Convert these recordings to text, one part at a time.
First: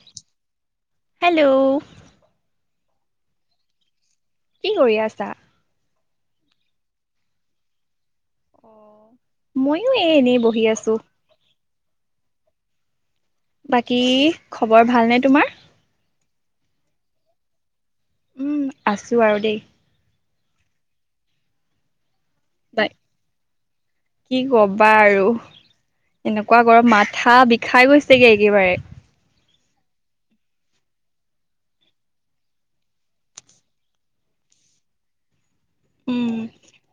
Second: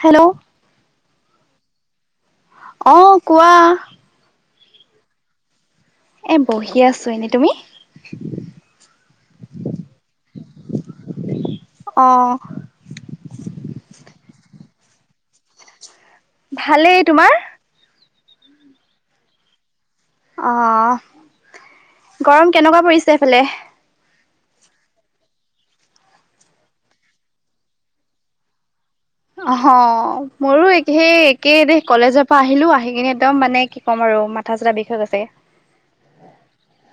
Hello hello অ', কোৱা? কি কৰি আছা? এ, বহি আছোঁ এনে তুমি? ময়ো এ, এনেই বহি আছোঁ। অ বাকী খবৰ ভালনে তোমাৰ? ভালেই, তোমাৰ? উম, আছোঁ আৰু দেই। অ', গৰম বা কেনেকুৱা পৰিছে সেইফালে? কি কবা আৰু এনেকুৱা গৰম মাথা বিষাই গৈছেগে একেবাৰে। অহ, মোৰো সেই একেই দে কলেজৰ পৰা আহিলোঁ, আহি কিনে একদম মানে কি ক'ম আৰু [inaudible] মাথা চাথা বিষ হৈ গৈছে। উম।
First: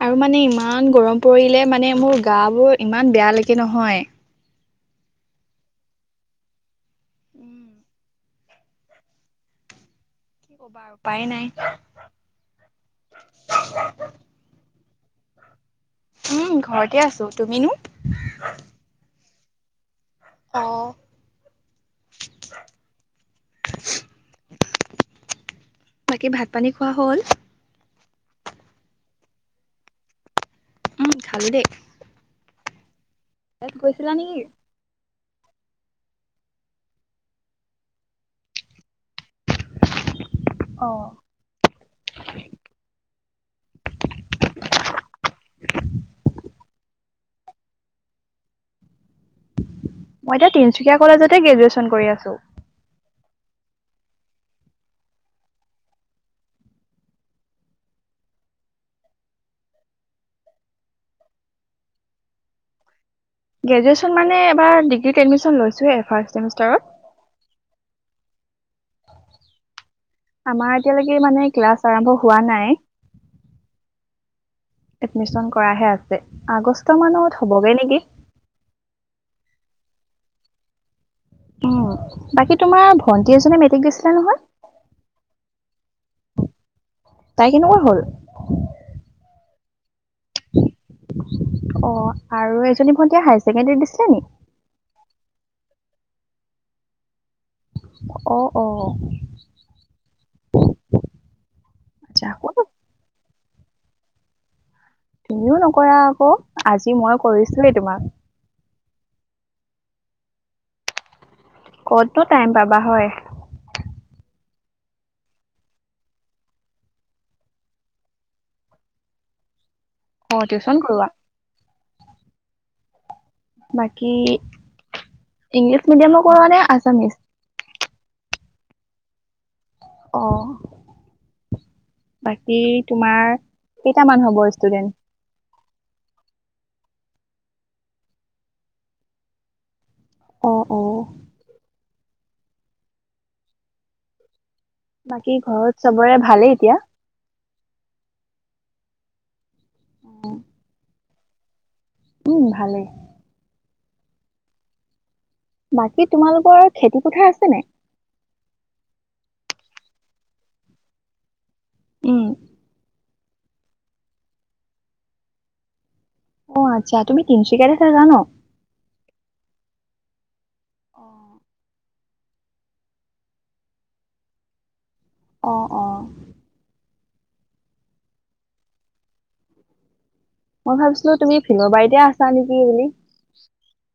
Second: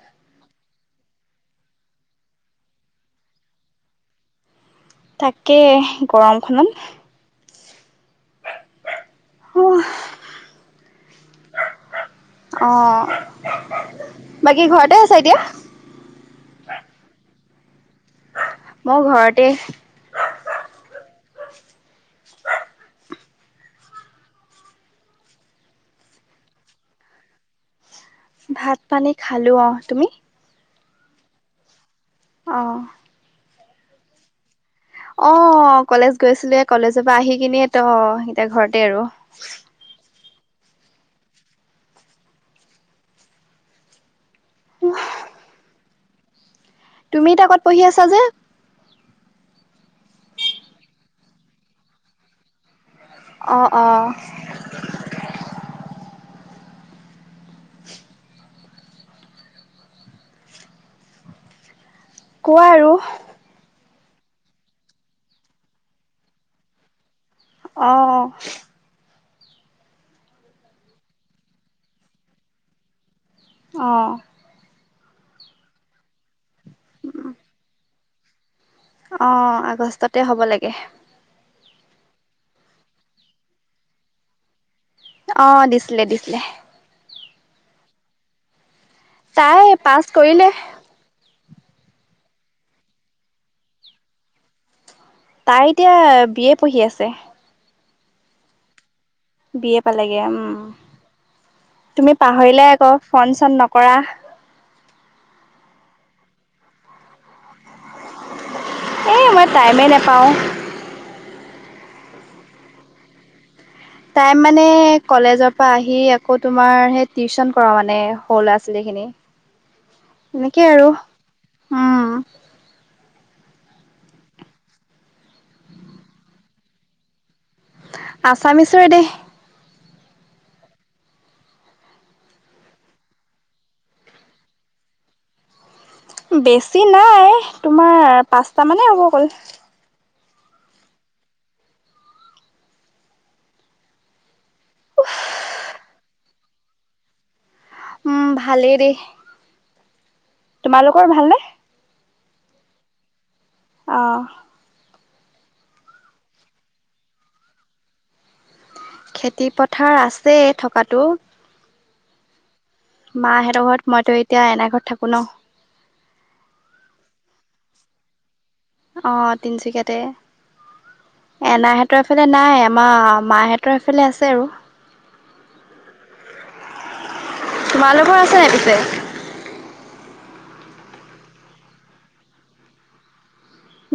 আৰু মানে ইমান গৰম পৰিলে মানে মোৰ গা বোৰ ইমান বেয়া লাগে নহয়। তাকেই গৰমখনত। উম। উহ। উপায় নাই। অ চাই দিয়া। উম, ঘৰতে আছোঁ তুমিনো? মই ঘৰতে। অ বাকী ভাত পানী খোৱা হ'ল? ভাত পানী খালোঁ অ', তুমি? উম, খালোঁ দেই। অহ। [unintelligible] গৈছিলা নেকি? অ', কলেজ গৈছিলোঁৱে কলেজৰ পৰা আহি কিনে ত' এতিয়া ঘৰতে আৰু। অ'। তুমি এতিয়া ক'ত পঢ়ি আছা যে? মই এতিয়া তিনচুকীয়া কলেজতে গ্ৰেজুৱেশ্যন কৰি আছোঁ। অ', অ'। [unintelligible] কোৱা আৰু। গ্ৰেজুৱেশ্যন মানে এইবাৰ ডিগ্ৰীত এডমিশ্যন লৈছোঁহে ফাৰ্ষ্ট চেমিষ্টাৰত। অ'। আমাৰ এতিয়ালৈকে মানে ক্লাছ আৰম্ভ হোৱা নাই। অ'। এডমিশ্যন কৰাহে আছে, আগষ্ট মানত হ'বগে নেকি? অ আগষ্টতে হ'ব লাগে উ বাকী তোমাৰ ভন্টি এজনীয়ে মেট্ৰিক দিছিলে নহয় অ দিছিলে দিছিলে তাই কেনেকুৱা হল তাই পাছ কৰিলে। অ', আৰু এইজনী ভন্টিয়ে হায়াৰ ছেকেণ্ডৰী দিছিল। তাই এতিয়া বি এ পঢ়ি আছে। অ', অ'। বিএ পালেগে উম উম তুমি আচ্ছা ক'ত পাহৰিলাই আকৌ ফ'ন চোন নকৰা তুমিও নকৰা আকৌ আজি মই কৰিছোৱেই তোমাক এই মই টাইমেই নাপাওঁ। ক'তনো টাইম পাবা হয়। টাইম মানে কলেজৰ পৰা আহি আকৌ তোমাৰ হে টিউচন কৰো মানে সৰু ল'ৰা ছোৱালীখিনি। অ' এনেকেই টিউচন আৰু কৰোৱা। উম। বাকী ইংলিছ মিডিয়ামৰ কৰোৱা নে আছামিচ? আচামিচৰে দে অ বাকী তোমাৰ কেইটামান হ'ব ষ্টুডেন্ট? বেছি নাই তোমাৰ পাঁচটা মানে হ'ব অকল। অ অ বাকী ঘৰত চবৰে ভালেই এতিয়া? উম ভালেই দেই। তোমালোকৰ ভালনে? উম ভালেই। অহ বাকী তোমালোকৰ আৰু খেতি পথাৰ আছে নাই? খেতি পথাৰ আছে থকাতটো। উম মাহঁতৰ ঘৰত মইতো এতিয়া এনাই ঘৰত থাকো ন। অঁ, আচ্ছা তুমি তিনিচুকাৰেছে জান? অঁ, তিনচুকীয়াতে এনাইহেট। সিহঁতৰফালে নাই আমাৰ মাহঁতৰ এফালে আছে আৰু। অঁ, অঁ। তোমালোকৰ আছেনে পিছে? মই ভাবিছিলো তুমি ফিলৰ বাৰীতে আছা নেকি বুলি?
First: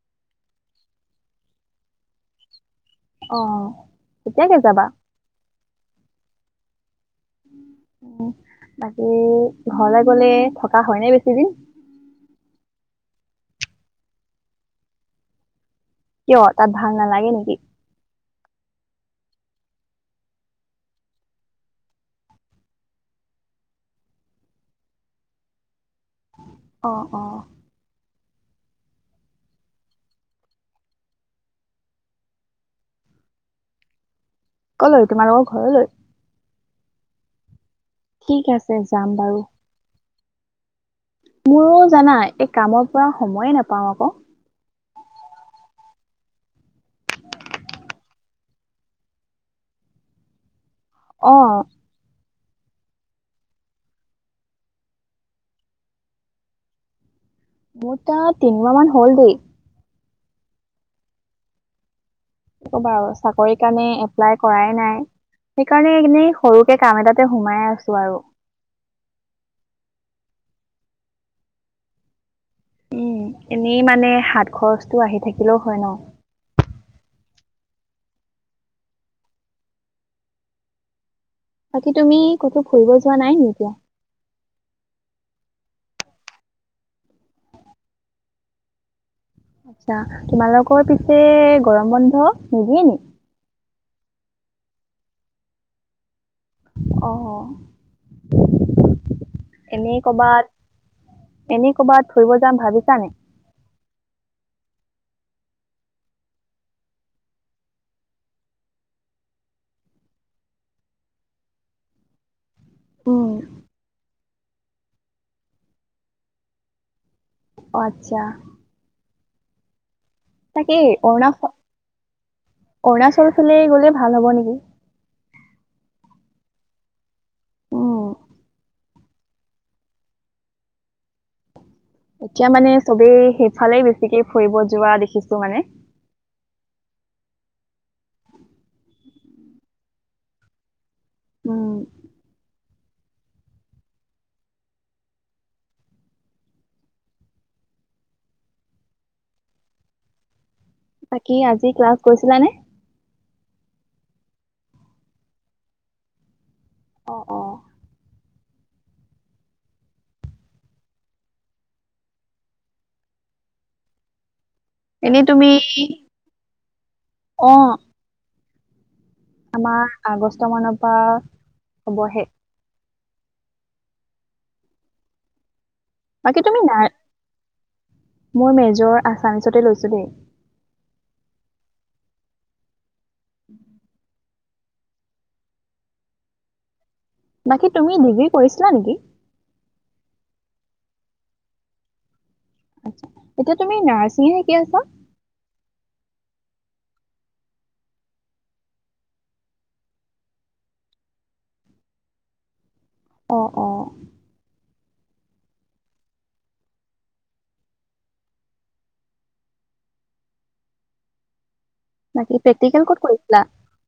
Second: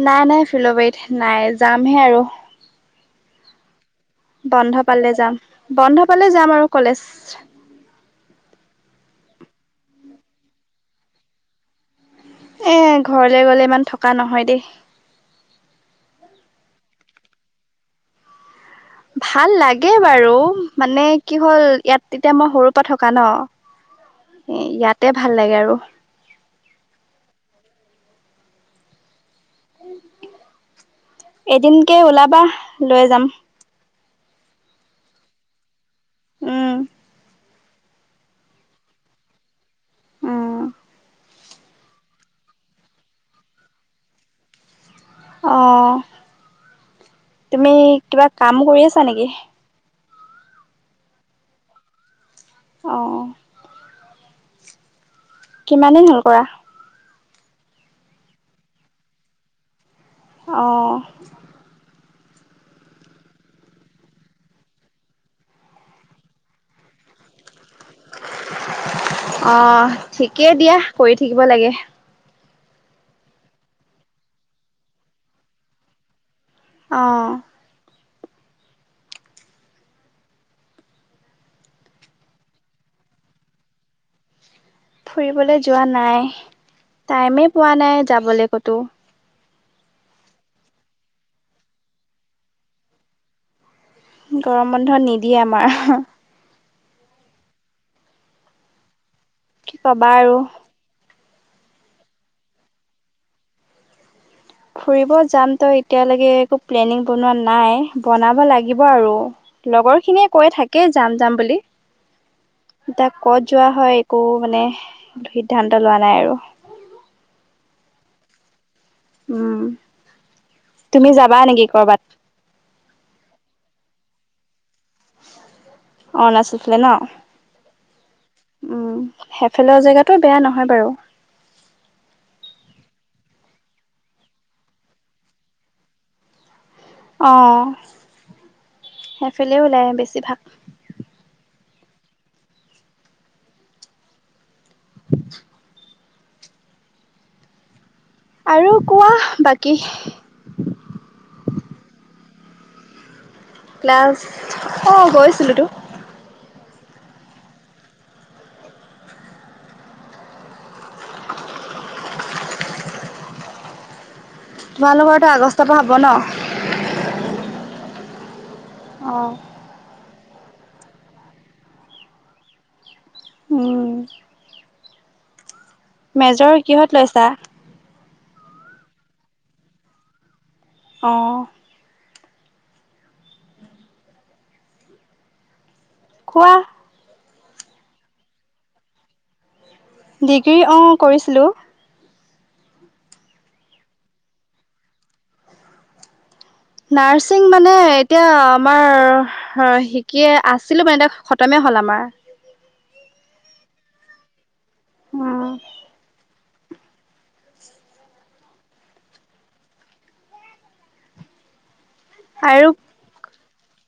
নাই নাই ফিলবাৰত নাই যামহে আৰু। অঁ। বন্ধ পালে যাম বন্ধ পালে যাম আৰু কলেজ। উম। বাকী ঘৰলৈ গলে থকা হয় ন বেছিদিন? এ ঘৰলে গলে ইমান থকা নহয় দেই। কিয় তাত ভাাল নালাগে নেকি? ভাল লাগে বাৰু মানে কি হ'ল ইয়াত তেতিয়া মই সৰু পৰা থকা ন? এ ইয়াতে ভাল লাগে আৰু। অঁ, অঁ। এদিনকে ওলাবা লৈ যাম। কলৈ তোমাৰলোকৰ ঘৰলৈ? উম। ঠিক আছে যাম বাৰু। উম। মোৰো জানা এই কামৰ পৰা সময়ে নাপাওঁ আকৌ। অঁ, তুমি কিবা কাম কৰি আছা নেকি? অঁ। অঁ অঁ। কিমান দিন হ'ল কৰা? মোৰ তাত তিনিমাহ মান হ'ল দেই। অঁ। নকবা আও, চাকৰি কাৰণে এপ্লাই কৰাই নাই। সেইকাৰণে এনেই সৰুকে কাম এটাতে সোমাই আছো। আৰু। আহ ঠিকেই দিয়া কৰি থাকিব লাগে। উম এনেই মানে হাত খৰচটো আহি থাকিলেও হয় ন। অঁ। বাকী তুমি ক'তো ফুৰিব যোৱা নাই নি এতিয়া? ফুৰিবলে যোৱা নাই। টাইমেই পোৱা নাই যাবলে ক'তো। আচ্ছা। তোমালোকৰ পিছে গৰম বন্ধ নিদিয়ে নি? গৰম বন্ধ নিদিয়ে আমাৰ। অ। কি এনেই ক'বা আৰু। ক'বাত, এনে ক'বাত ফুৰিব যাম ভাবিছা নাই? ফুৰিব যাম ত এতিয়ালৈকে একো প্লেনিং বনোৱা নাই, বনাব লাগিব আৰু। লগৰ খিনিয়ে কৈ থাকেই যাম যাম বুলি। [inaudible] তাক উম, ক'ত যোৱা হয় একো মানে সিদ্ধান্ত লোৱা নাই আৰু। অ আট্ছা। উম। তাকেই তুমি যাবা অৰুণাচল, নেকি কৰ'বাত অৰুণাচল ফালেই গলে ভাল হ'ব নেকি? অৰুণাচল ফালে ন। উম, উ হেফালৰ জেগাতটো বেয়া নহয় বাৰু এতিয়া মানে চবেই সেইফালেই বেছিকে ফুৰিব যোৱা দেখিছো মানে অঁ সেইফালে ওলায় বেছিভাগ উম [unintelligible] আৰু কোৱা বাকী বাকী আজি ক্লাছ গৈ ছিলানে ক্লাছ অ গৈছিলোতো অ অ এনে তোমালোকৰতো তুমি আগষ্টৰ পৰা হব ন অ অ', আমাৰ আগষ্ট মানৰ পৰা হবহে উম মেজৰ কিহত লৈছা মই মেজৰ আছামিছতে লৈছোঁ দেই অ [unintelligible] কোৱা বাকি তুমি ডিগ্ৰী কৰিছিলা নেকি ডিগ্ৰী অ কৰিছিলোঁ আচ্ছা এতিয়া তুমি নাৰ্ছিঙে শিকি আছা নাৰছিং মানে এতিয়া আমাৰ শিকে আছিলো মানে এতিয়া খতমে হ'ল আমাৰ অ অ উম। বাকী আৰু, প্ৰেক্টিকেল ক'ত কৰিছিলা?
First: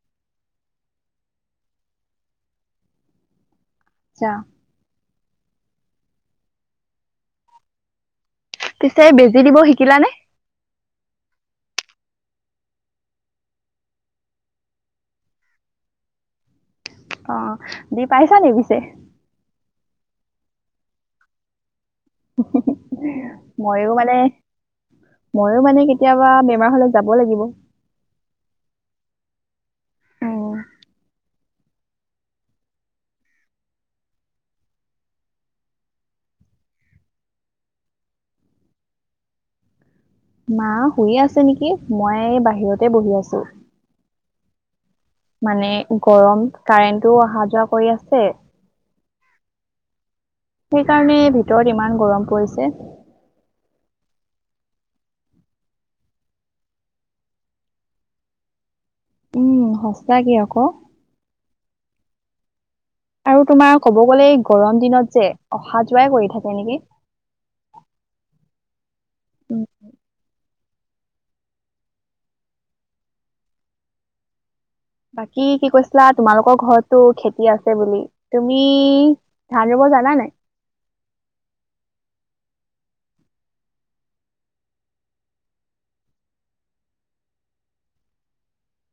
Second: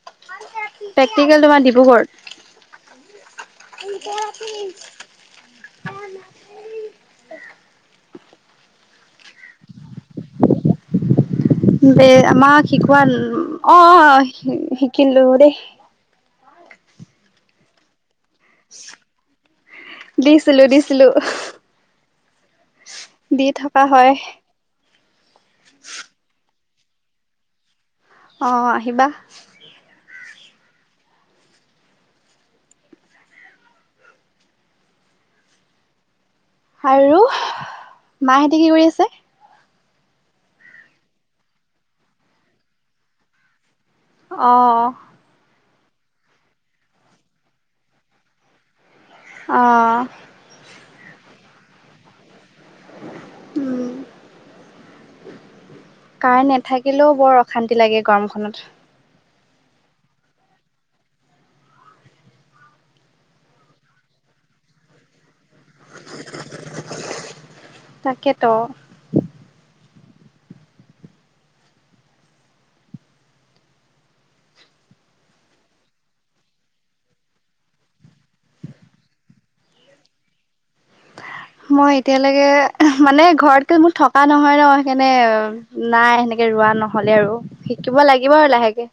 প্ৰেকটিকেল তোমাৰ ডিব্ৰুগড়। আচ্ছা। পিছে বেজি দিব শিকিলানে? দে আমাক শিকোৱা অ শিকিলো দেই। অ দি পাইছা নি পিছে? দিছিলো দিছিলো। দি থকা ময়ো হয়। মানে ময়ো মানে কেতিয়াবা বেমাৰ হলে যাব লাগিব। অ', আহিবা। উম, আৰু, মাহেঁতে কি কৰি আছে? মা শুয়ে আছে নিকি, মই বাহিৰতে বহি আছোঁ। অ'। মানে গৰম। কাৰেণ্টটো অহা যোৱা কৰি আছে আহ'। সেই কাৰণে ভিতৰত ইমান গৰম পৰিছে। উম কাৰেণ্ট নাথাকিলেও বৰ অশান্তি লাগে গৰমখনত। উম। সঁচাকে আকৌ। আৰু তোমাৰ ক'ব গ'লে এই গৰম দিনত যে অহা-যোৱাই কৰি থাকে নেকি। তাকেতো উম '। বাকী কি কৈছিলা তোমালোকৰ ঘৰতটো খেতি আছে বুলি। তুমি ধান ৰুব জনানাই? মই এতিয়ালৈকে মানে ঘৰতকে মোৰ থকা নহয় ন সেইকাৰণে নাই সেনেকে ৰোৱা নহলে আৰু। শিকিব লাগিব আৰু লাহেকে।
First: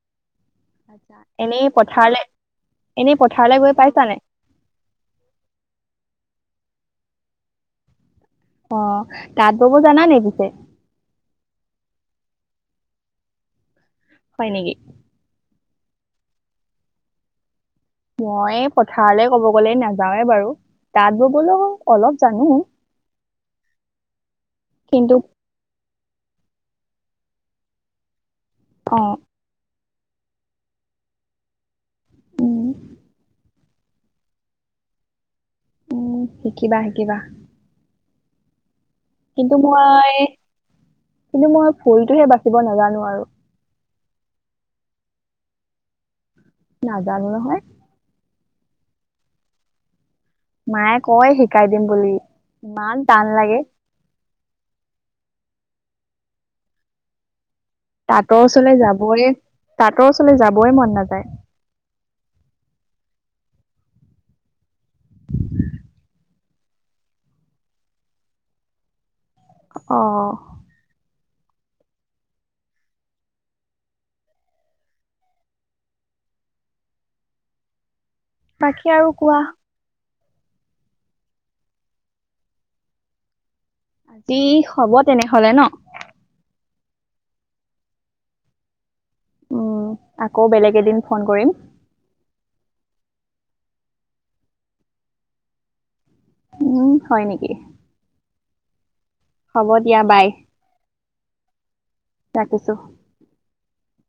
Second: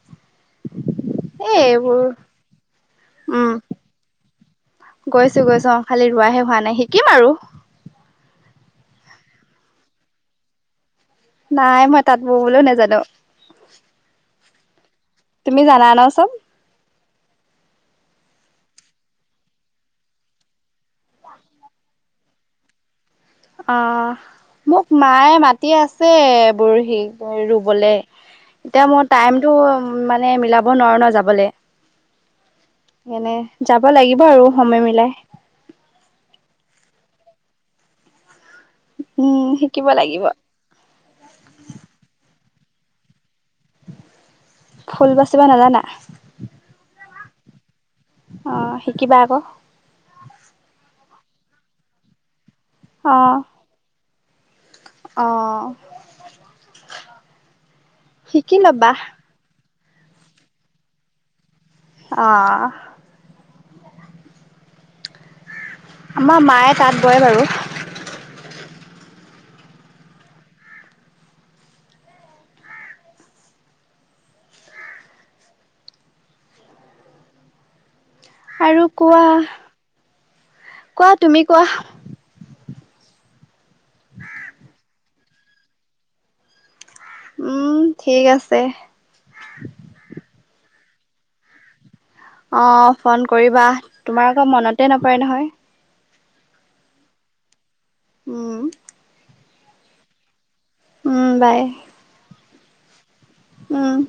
এ এনেই এইবোৰ পথাৰলৈ এনে উম পথাৰলৈ গৈ পাইছানাই? গৈছো গৈছো অ' খালি ৰোৱাহে হোৱা নাই। শিকিম আৰু অহ '। তাত বব জানা নে পিছে? নাই মই তাত ববলৈও নাজানো। হয় নেকি। তুমি জানা না চেন মই পথাৰলৈ কব গ'লে নাযাওঁৱে বাৰু তাত ববলৈ অলপ জানো। অহ। মোক কিন্তু মায়ে মাতি আছে ছে বৰশী ৰুবলে। এতিয়া মই অ টাইমতো মানে মিলাব নোৱাৰোঁ ন যাবলৈ। উম এনে, যাব লাগিব আৰু সময় মিলাই। উম শিকিবা শিকিবা। উম কিন্তু শিকিব মই লাগিব কিন্তু মই ফুলটোহে বাচিব নাজানো আৰু। ফুল বাচিবা নাজানা? জানো নহয়। অ শিকিবা আক। মায়ে কয় শিকাই দিম বুলি ইমান টান লাগে। আহ তাঁতৰ ওচৰলৈ যাবই তাঁতৰ ওচৰলৈ যাবই মন নাযায়। আহ [unintelligible] আমাৰ মায়ে তাত বয় বাৰু আহঁ আৰু কোৱা কোৱা তুমি কোৱা। আজি হব তেনেহলে ন। উম ঠিক আছে। উম আকৌ বেলেগ এদিন ফোন কৰিম। অ ফোন কৰিবা তোমাৰ আকৌ মনতে নপৰে নহয়। উম হয় নেকি! উম হ'ব দিয়া বাই। উম বাই। ৰাখিছো। উম